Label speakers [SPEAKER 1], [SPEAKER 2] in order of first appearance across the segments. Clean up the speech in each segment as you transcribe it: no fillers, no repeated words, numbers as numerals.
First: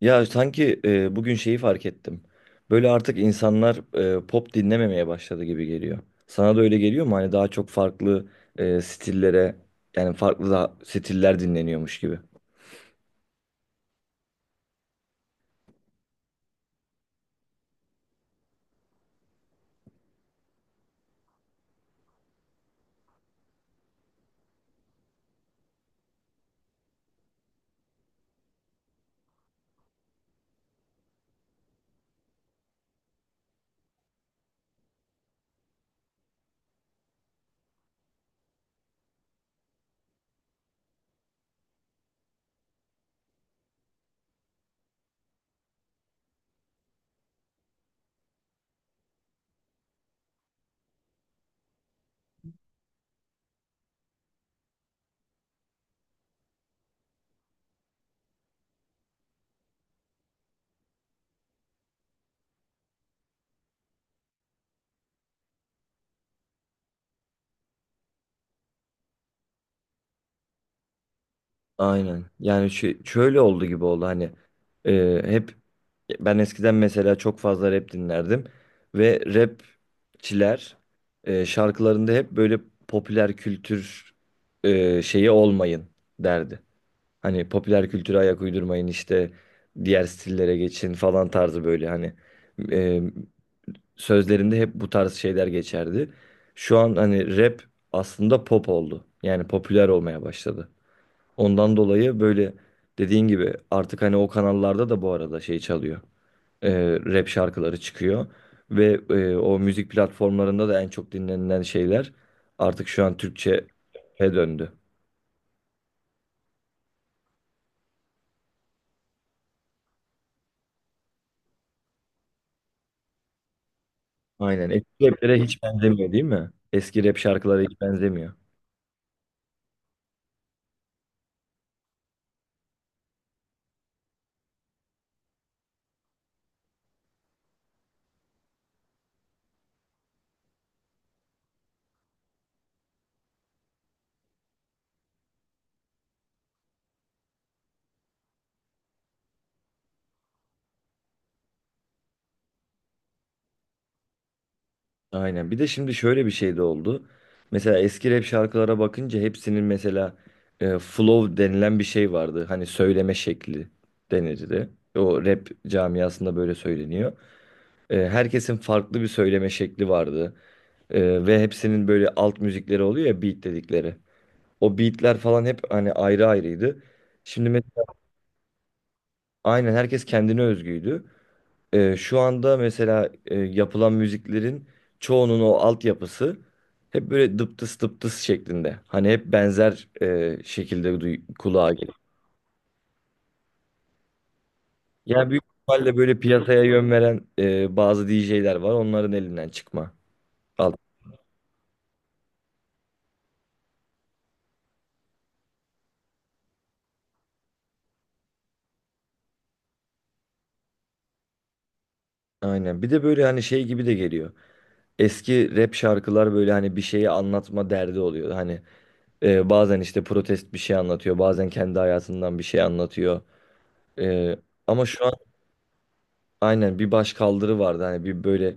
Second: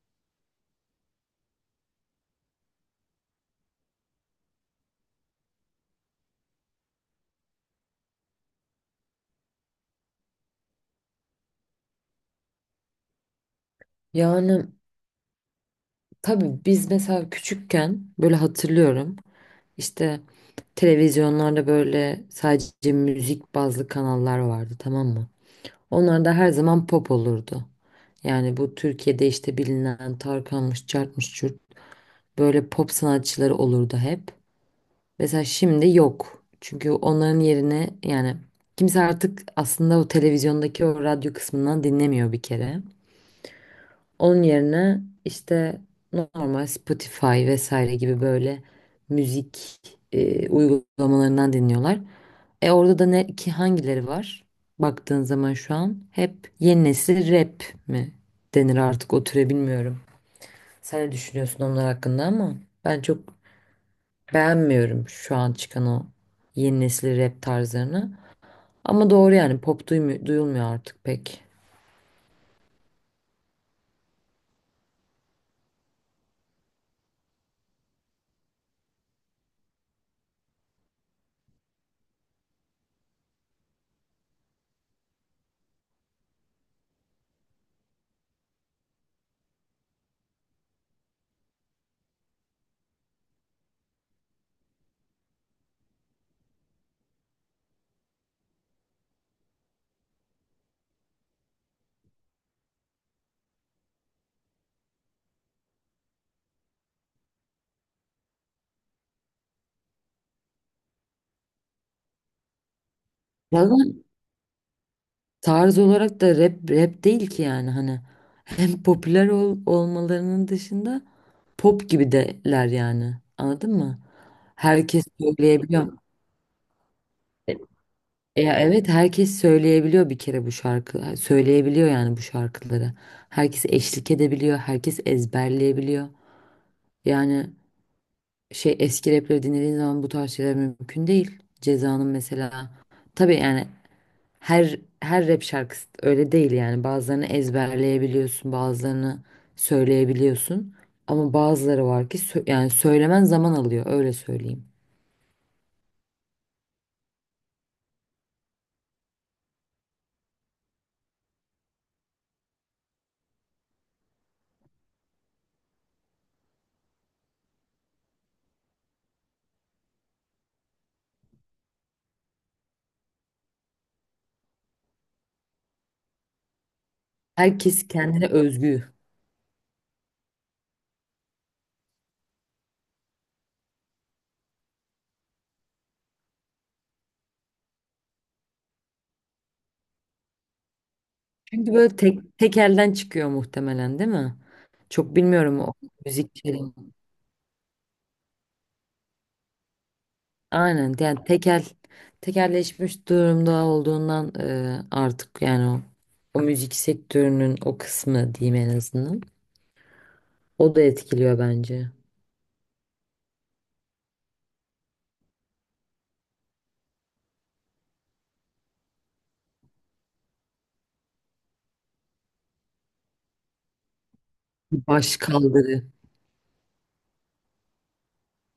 [SPEAKER 1] Ya sanki bugün şeyi fark ettim. Böyle artık insanlar pop dinlememeye başladı gibi geliyor. Sana da öyle geliyor mu? Hani daha çok farklı stillere yani farklı da stiller dinleniyormuş gibi.
[SPEAKER 2] Yani tabii biz mesela küçükken böyle hatırlıyorum işte televizyonlarda böyle sadece müzik bazlı kanallar vardı, tamam mı? Onlarda her zaman pop olurdu. Yani bu Türkiye'de işte bilinen Tarkan'mış, Cart'mış, Cürt, böyle pop sanatçıları olurdu hep. Mesela şimdi yok. Çünkü onların yerine yani kimse artık aslında o televizyondaki o radyo kısmından dinlemiyor bir kere. Onun yerine işte normal Spotify vesaire gibi böyle müzik uygulamalarından dinliyorlar. E orada da ne ki hangileri var? Baktığın zaman şu an hep yeni nesil rap mi denir artık o türe, bilmiyorum. Sen ne düşünüyorsun onlar hakkında? Ama ben çok beğenmiyorum şu an çıkan o yeni nesil rap tarzlarını. Ama doğru, yani pop duyulmuyor artık pek.
[SPEAKER 1] Aynen. Yani şöyle oldu gibi oldu hani e, hep ben eskiden mesela çok fazla rap dinlerdim ve rapçiler şarkılarında hep böyle popüler kültür şeyi olmayın derdi. Hani popüler kültüre ayak uydurmayın işte diğer stillere geçin falan tarzı böyle hani e, sözlerinde hep bu tarz şeyler geçerdi. Şu an hani rap aslında pop oldu. Yani popüler olmaya başladı. Ondan dolayı böyle dediğin gibi artık hani o kanallarda da bu arada şey çalıyor, e, rap şarkıları çıkıyor. Ve o müzik platformlarında da en çok dinlenilen şeyler artık şu an
[SPEAKER 2] Ya
[SPEAKER 1] Türkçe'ye döndü.
[SPEAKER 2] tarz olarak da rap rap değil ki, yani hani hem popüler olmalarının dışında pop gibi deler, yani anladın mı?
[SPEAKER 1] Aynen.
[SPEAKER 2] Herkes
[SPEAKER 1] Eski raplere hiç
[SPEAKER 2] söyleyebiliyor.
[SPEAKER 1] benzemiyor değil mi? Eski rap
[SPEAKER 2] E,
[SPEAKER 1] şarkılara hiç benzemiyor.
[SPEAKER 2] evet, herkes söyleyebiliyor bir kere bu şarkı söyleyebiliyor yani bu şarkıları. Herkes eşlik edebiliyor, herkes ezberleyebiliyor. Yani şey, eski rapleri dinlediğin zaman bu tarz şeyler mümkün değil. Ceza'nın mesela, tabii yani her rap şarkısı öyle değil yani. Bazılarını ezberleyebiliyorsun, bazılarını söyleyebiliyorsun. Ama bazıları var ki yani söylemen zaman alıyor, öyle söyleyeyim.
[SPEAKER 1] Aynen. Bir de şimdi şöyle bir şey de oldu. Mesela eski rap şarkılara bakınca hepsinin mesela flow denilen bir şey vardı. Hani söyleme şekli denirdi. O rap camiasında böyle söyleniyor. Herkesin farklı bir söyleme şekli vardı. Ve hepsinin böyle alt müzikleri oluyor ya, beat dedikleri. O beatler falan hep hani ayrı ayrıydı. Şimdi mes-
[SPEAKER 2] Herkes kendine özgü.
[SPEAKER 1] aynen, herkes kendine özgüydü. Şu anda mesela yapılan müziklerin çoğunun o altyapısı hep böyle dıptıs dıptıs şeklinde. Hani hep benzer şekilde
[SPEAKER 2] Çünkü
[SPEAKER 1] kulağa geliyor.
[SPEAKER 2] böyle tek tek elden çıkıyor muhtemelen, değil mi? Çok
[SPEAKER 1] Yani büyük
[SPEAKER 2] bilmiyorum o
[SPEAKER 1] ihtimalle böyle piyasaya yön
[SPEAKER 2] müziklerin.
[SPEAKER 1] veren bazı DJ'ler var. Onların elinden çıkma. Alt.
[SPEAKER 2] Aynen, yani tekel tekelleşmiş durumda olduğundan artık yani o müzik sektörünün o kısmı diyeyim en azından. O da etkiliyor bence.
[SPEAKER 1] Aynen. Bir de böyle hani şey gibi de geliyor. Eski rap şarkılar böyle hani bir şeyi anlatma derdi oluyor. Hani bazen işte protest bir şey anlatıyor, bazen kendi hayatından bir şey anlatıyor. E, Ama şu an
[SPEAKER 2] Baş kaldırı.
[SPEAKER 1] aynen, bir baş kaldırı vardı. Hani bir böyle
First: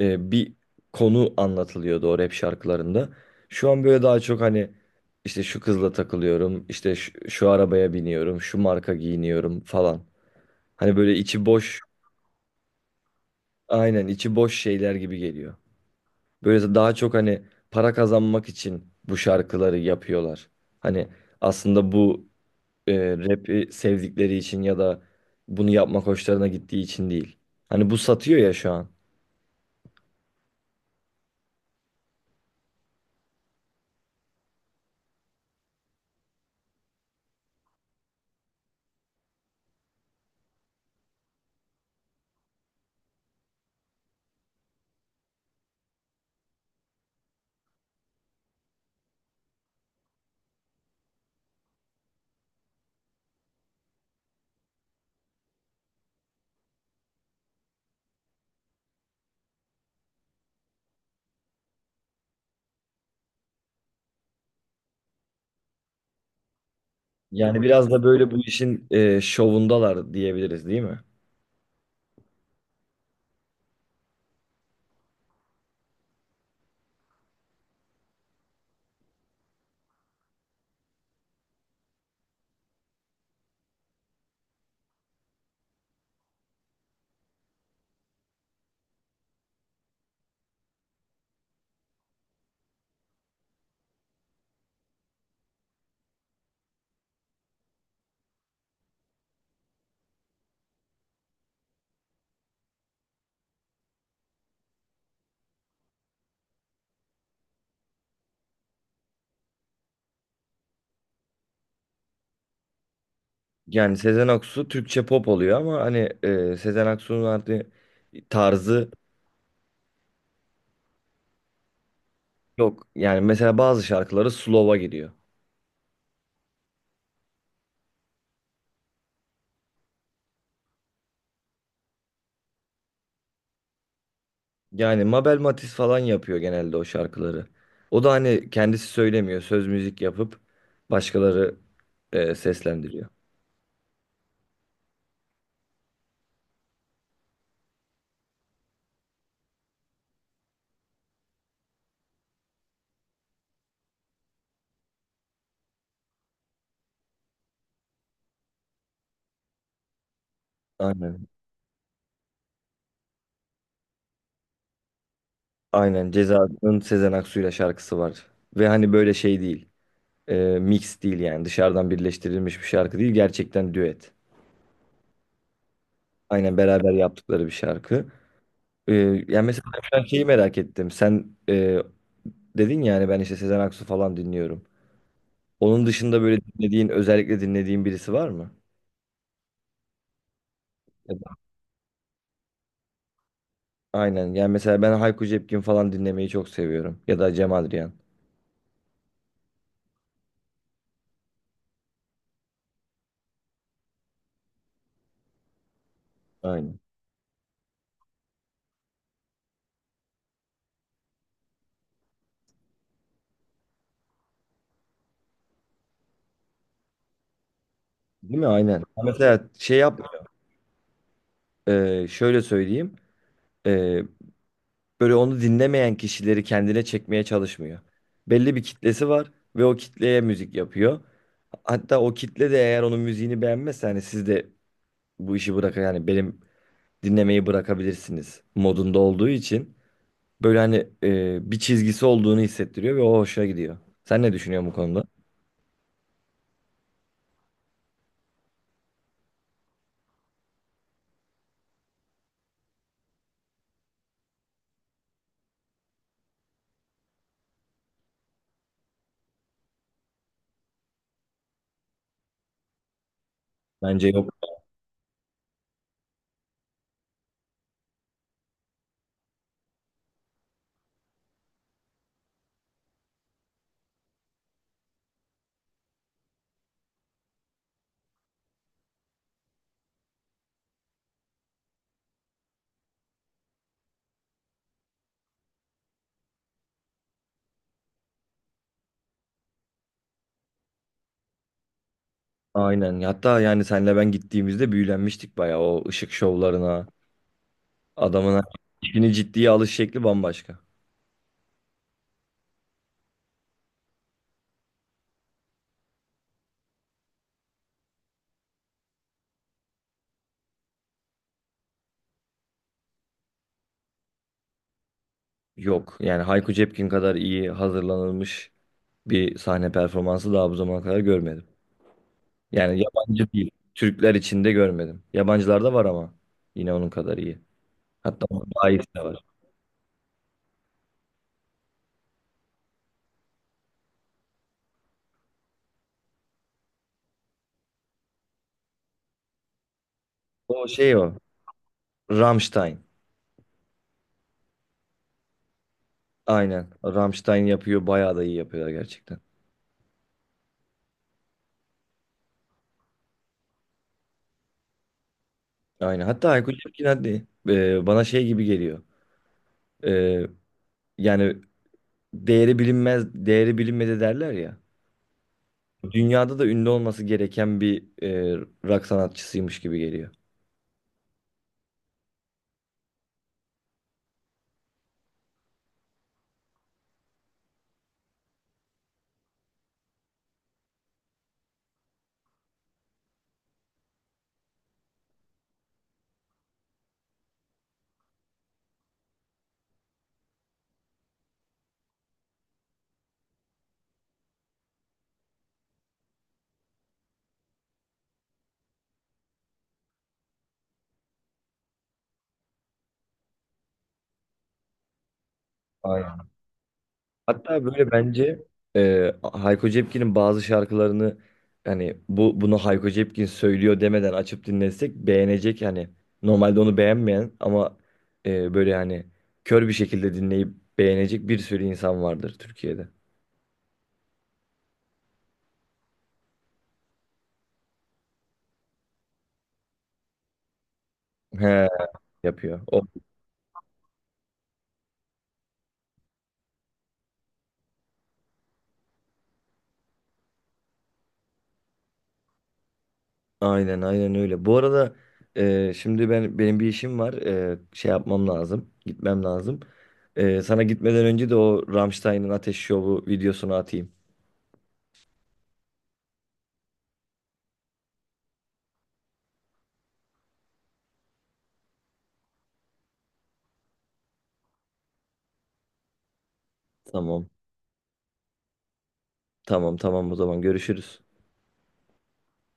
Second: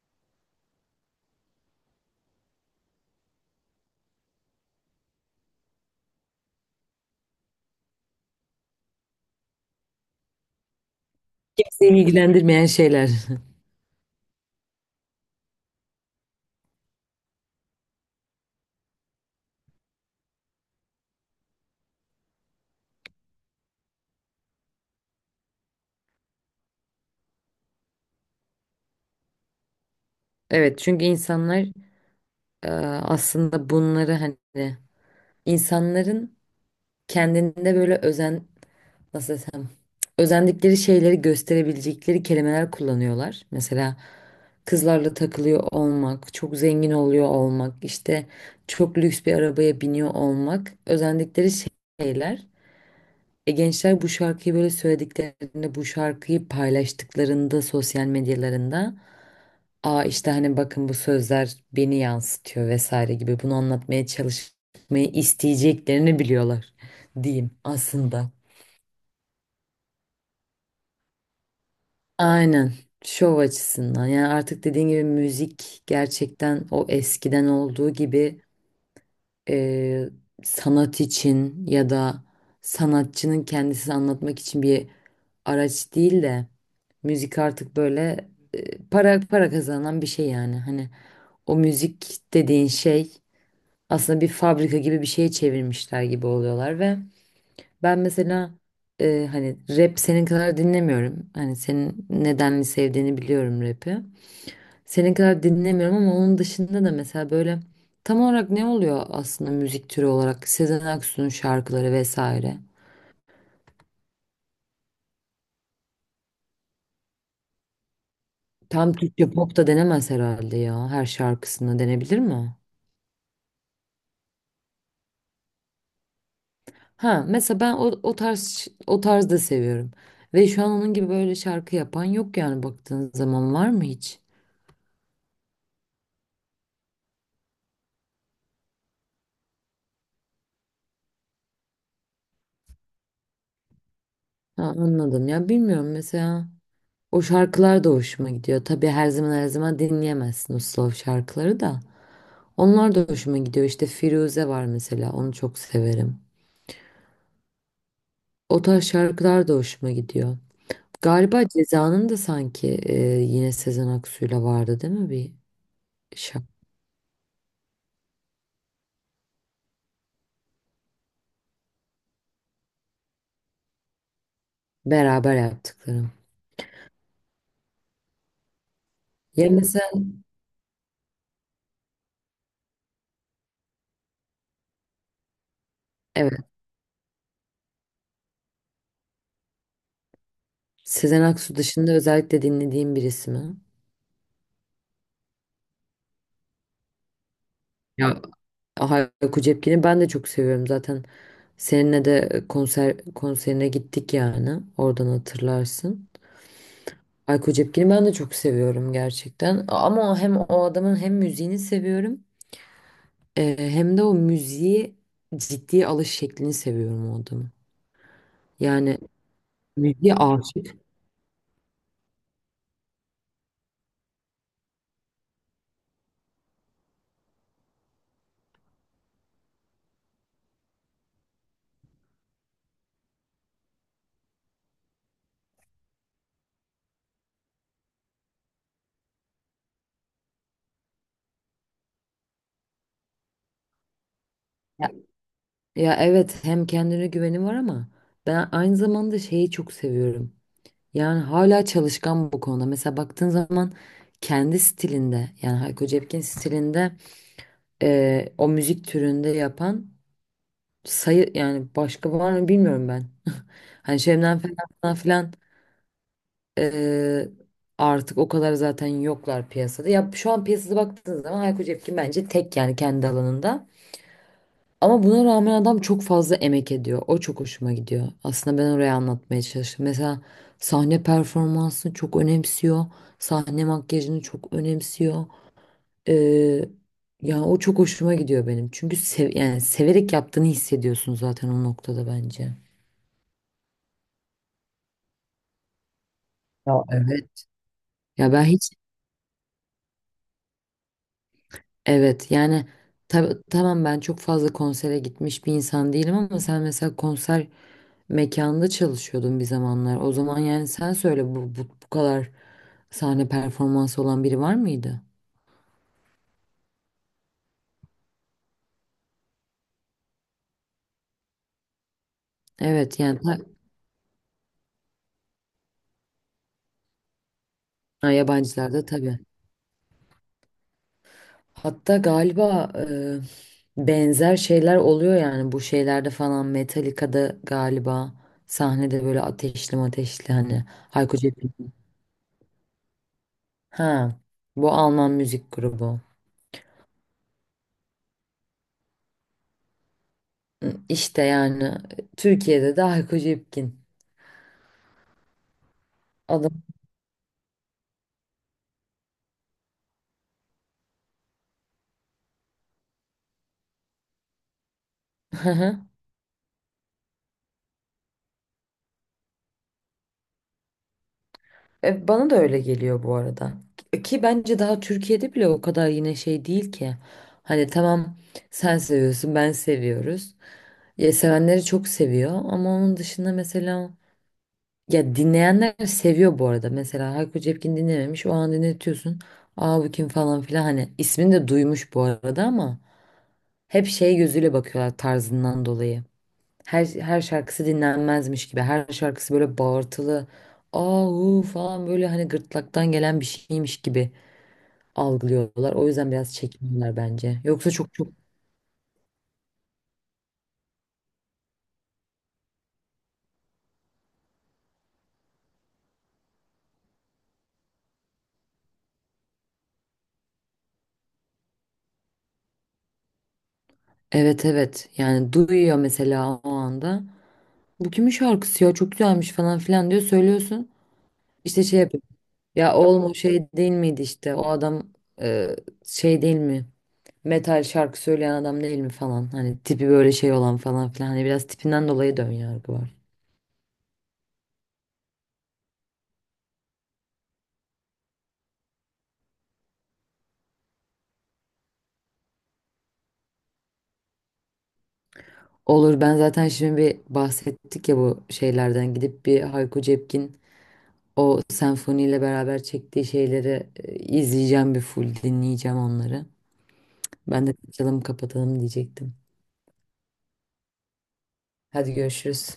[SPEAKER 1] bir konu anlatılıyordu o rap şarkılarında. Şu an böyle daha çok hani işte şu kızla takılıyorum, işte şu arabaya biniyorum, şu marka giyiniyorum falan. Hani böyle içi boş,
[SPEAKER 2] Kimseyi ilgilendirmeyen şeyler.
[SPEAKER 1] aynen içi boş şeyler gibi geliyor. Böyle daha çok hani para kazanmak için bu şarkıları yapıyorlar. Hani aslında bu rap'i sevdikleri için ya da bunu yapmak hoşlarına gittiği için değil. Hani bu satıyor ya şu an.
[SPEAKER 2] Evet, çünkü insanlar, e, aslında bunları hani insanların kendinde böyle özen, nasıl desem, özendikleri şeyleri gösterebilecekleri kelimeler kullanıyorlar. Mesela kızlarla takılıyor olmak, çok zengin oluyor olmak, işte çok lüks bir arabaya biniyor olmak özendikleri şeyler. E, gençler bu şarkıyı böyle söylediklerinde, bu şarkıyı paylaştıklarında sosyal medyalarında, aa işte hani bakın bu sözler beni yansıtıyor vesaire gibi, bunu anlatmaya çalışmayı isteyeceklerini biliyorlar diyeyim
[SPEAKER 1] Yani biraz da böyle
[SPEAKER 2] aslında.
[SPEAKER 1] bu işin şovundalar diyebiliriz değil mi?
[SPEAKER 2] Aynen. Şov açısından. Yani artık dediğin gibi müzik gerçekten o eskiden olduğu gibi e, sanat için ya da sanatçının kendisini anlatmak için bir araç değil de, müzik artık böyle para kazanan bir şey yani. Hani o müzik dediğin şey aslında bir fabrika gibi bir şeye çevirmişler gibi oluyorlar. Ve ben mesela hani rap senin kadar dinlemiyorum. Hani senin nedenli sevdiğini biliyorum rap'i. Senin kadar dinlemiyorum ama onun dışında da mesela böyle tam olarak ne oluyor aslında müzik türü olarak? Sezen Aksu'nun şarkıları vesaire.
[SPEAKER 1] Yani Sezen Aksu Türkçe pop oluyor ama hani Sezen Aksu'nun artık tarzı
[SPEAKER 2] Tam Türkçe pop da denemez herhalde ya. Her şarkısına denebilir mi?
[SPEAKER 1] yok. Yani mesela bazı şarkıları slow'a giriyor.
[SPEAKER 2] Ha mesela ben o tarz, o tarz da seviyorum. Ve şu an onun gibi böyle şarkı yapan yok yani, baktığın zaman var mı hiç?
[SPEAKER 1] Yani Mabel Matiz falan yapıyor genelde o şarkıları. O da hani kendisi söylemiyor. Söz müzik yapıp başkaları seslendiriyor.
[SPEAKER 2] Ha, anladım, ya bilmiyorum mesela. O şarkılar da hoşuma gidiyor. Tabii her zaman her zaman dinleyemezsin o slow şarkıları da. Onlar da hoşuma gidiyor. İşte Firuze var mesela. Onu çok severim. O tarz şarkılar da hoşuma gidiyor.
[SPEAKER 1] Aynen.
[SPEAKER 2] Galiba Ceza'nın da sanki, yine Sezen Aksu'yla vardı değil mi bir
[SPEAKER 1] Aynen.
[SPEAKER 2] şarkı?
[SPEAKER 1] Ceza'nın Sezen Aksu'yla şarkısı var. Ve hani böyle şey değil. Mix değil yani. Dışarıdan birleştirilmiş bir şarkı değil. Gerçekten düet.
[SPEAKER 2] Beraber yaptıklarım.
[SPEAKER 1] Aynen, beraber yaptıkları bir şarkı. E, Yani
[SPEAKER 2] Ya
[SPEAKER 1] mesela
[SPEAKER 2] mesela
[SPEAKER 1] ben şeyi merak ettim. Sen dedin ya hani ben işte Sezen Aksu falan dinliyorum. Onun dışında
[SPEAKER 2] evet,
[SPEAKER 1] böyle dinlediğin, özellikle dinlediğin birisi var mı?
[SPEAKER 2] Sezen Aksu dışında özellikle dinlediğim birisi mi?
[SPEAKER 1] Aynen. Yani mesela ben Hayko Cepkin falan dinlemeyi çok seviyorum. Ya da Cem Adrian.
[SPEAKER 2] Ya Hayko Cepkin'i ben de çok seviyorum zaten. Seninle de konserine gittik yani. Oradan hatırlarsın.
[SPEAKER 1] Aynen.
[SPEAKER 2] Ayko Cepkin'i ben de çok seviyorum gerçekten. Ama hem o adamın hem müziğini seviyorum. Hem de o müziği ciddiye alış şeklini seviyorum o adamın.
[SPEAKER 1] Değil mi? Aynen.
[SPEAKER 2] Yani
[SPEAKER 1] Mesela şey yap,
[SPEAKER 2] müziğe aşık.
[SPEAKER 1] şöyle söyleyeyim. E, Böyle onu dinlemeyen kişileri kendine çekmeye çalışmıyor. Belli bir kitlesi var ve o kitleye müzik yapıyor. Hatta o kitle de eğer onun müziğini beğenmezse, hani siz de bu işi bırakın yani benim dinlemeyi bırakabilirsiniz modunda olduğu için böyle hani bir çizgisi olduğunu hissettiriyor ve o hoşuna gidiyor. Sen ne düşünüyorsun bu
[SPEAKER 2] Ya,
[SPEAKER 1] konuda?
[SPEAKER 2] ya, evet, hem kendine güveni var ama ben aynı zamanda şeyi çok seviyorum. Yani hala çalışkan bu konuda. Mesela baktığın zaman kendi stilinde, yani Hayko Cepkin stilinde, o müzik türünde yapan sayı yani başka var mı bilmiyorum ben. Hani
[SPEAKER 1] Bence yok.
[SPEAKER 2] Şebnem falan filan, eee, artık o kadar zaten yoklar piyasada. Ya şu an piyasada baktığınız zaman Hayko Cepkin bence tek yani kendi alanında. Ama buna rağmen adam çok fazla emek ediyor. O çok hoşuma gidiyor. Aslında ben oraya anlatmaya çalıştım. Mesela sahne performansını çok önemsiyor. Sahne makyajını çok önemsiyor. Eee ya o çok hoşuma gidiyor benim. Çünkü yani severek yaptığını hissediyorsun zaten o noktada bence.
[SPEAKER 1] Aynen. Hatta yani senle ben gittiğimizde büyülenmiştik bayağı o ışık
[SPEAKER 2] Ya
[SPEAKER 1] şovlarına.
[SPEAKER 2] evet. Ya
[SPEAKER 1] Adamın
[SPEAKER 2] ben hiç,
[SPEAKER 1] işini ciddiye alış şekli bambaşka.
[SPEAKER 2] evet yani tamam, ben çok fazla konsere gitmiş bir insan değilim ama sen mesela konser mekanında çalışıyordun bir zamanlar. O zaman yani sen söyle, bu kadar sahne performansı olan biri var mıydı?
[SPEAKER 1] Yok. Yani Hayko Cepkin kadar iyi hazırlanılmış bir sahne performansı daha bu zamana kadar görmedim. Yani
[SPEAKER 2] Evet yani
[SPEAKER 1] yabancı değil, Türkler içinde görmedim. Yabancılarda var ama yine onun kadar iyi.
[SPEAKER 2] ha,
[SPEAKER 1] Hatta daha
[SPEAKER 2] yabancılarda
[SPEAKER 1] iyisi de
[SPEAKER 2] tabii.
[SPEAKER 1] var.
[SPEAKER 2] Hatta galiba benzer şeyler oluyor yani bu şeylerde falan, Metallica'da galiba sahnede böyle ateşli ateşli, hani
[SPEAKER 1] O şey o.
[SPEAKER 2] Hayko Cepkin.
[SPEAKER 1] Rammstein.
[SPEAKER 2] Ha, bu Alman müzik grubu.
[SPEAKER 1] Aynen. Rammstein yapıyor. Bayağı da iyi yapıyorlar gerçekten.
[SPEAKER 2] Hı, İşte yani Türkiye'de de Hayko Cepkin
[SPEAKER 1] Aynen. Hatta Hayko
[SPEAKER 2] adam.
[SPEAKER 1] Cepkin de bana şey gibi geliyor. E, Yani değeri bilinmez, değeri bilinmedi derler ya.
[SPEAKER 2] Hı hı.
[SPEAKER 1] Dünyada da ünlü olması gereken bir rock sanatçısıymış gibi geliyor.
[SPEAKER 2] E, bana da öyle geliyor bu arada. Ki bence daha Türkiye'de bile o kadar yine şey değil ki. Hani tamam, sen seviyorsun, ben seviyoruz. Ya sevenleri çok seviyor ama onun dışında mesela, ya dinleyenler seviyor bu arada. Mesela Hayko Cepkin dinlememiş, o an dinletiyorsun. Aa bu kim falan filan, hani ismini de duymuş bu arada ama hep şey gözüyle bakıyorlar tarzından dolayı. Her şarkısı dinlenmezmiş gibi. Her şarkısı böyle bağırtılı. Ahu falan, böyle hani gırtlaktan gelen bir şeymiş gibi algılıyorlar. O yüzden
[SPEAKER 1] Aynen.
[SPEAKER 2] biraz çekiniyorlar bence.
[SPEAKER 1] Hatta
[SPEAKER 2] Yoksa
[SPEAKER 1] böyle
[SPEAKER 2] çok çok,
[SPEAKER 1] bence Hayko Cepkin'in bazı şarkılarını hani bunu Hayko Cepkin söylüyor demeden açıp dinlesek beğenecek yani, normalde onu beğenmeyen ama böyle yani kör bir şekilde dinleyip beğenecek bir sürü insan vardır Türkiye'de.
[SPEAKER 2] evet evet, yani duyuyor mesela o anda. Bu kimin şarkısı ya, çok güzelmiş falan filan diyor, söylüyorsun. İşte
[SPEAKER 1] He
[SPEAKER 2] şey yapıyor.
[SPEAKER 1] yapıyor.
[SPEAKER 2] Ya
[SPEAKER 1] O,
[SPEAKER 2] oğlum o şey değil miydi işte o adam, e, şey değil mi? Metal şarkı söyleyen adam değil mi falan. Hani tipi böyle şey olan falan filan. Hani biraz tipinden dolayı dön yargı var.
[SPEAKER 1] aynen aynen öyle. Bu arada şimdi ben benim bir işim var. Şey yapmam lazım. Gitmem lazım. Sana gitmeden önce de o Rammstein'ın Ateş Şovu videosunu atayım.
[SPEAKER 2] Olur, ben zaten şimdi bir bahsettik ya bu şeylerden, gidip bir Hayko Cepkin o senfoniyle beraber çektiği şeyleri izleyeceğim, bir full dinleyeceğim onları.
[SPEAKER 1] Tamam.
[SPEAKER 2] Ben de açalım kapatalım diyecektim.
[SPEAKER 1] Tamam tamam, o zaman görüşürüz.
[SPEAKER 2] Hadi görüşürüz.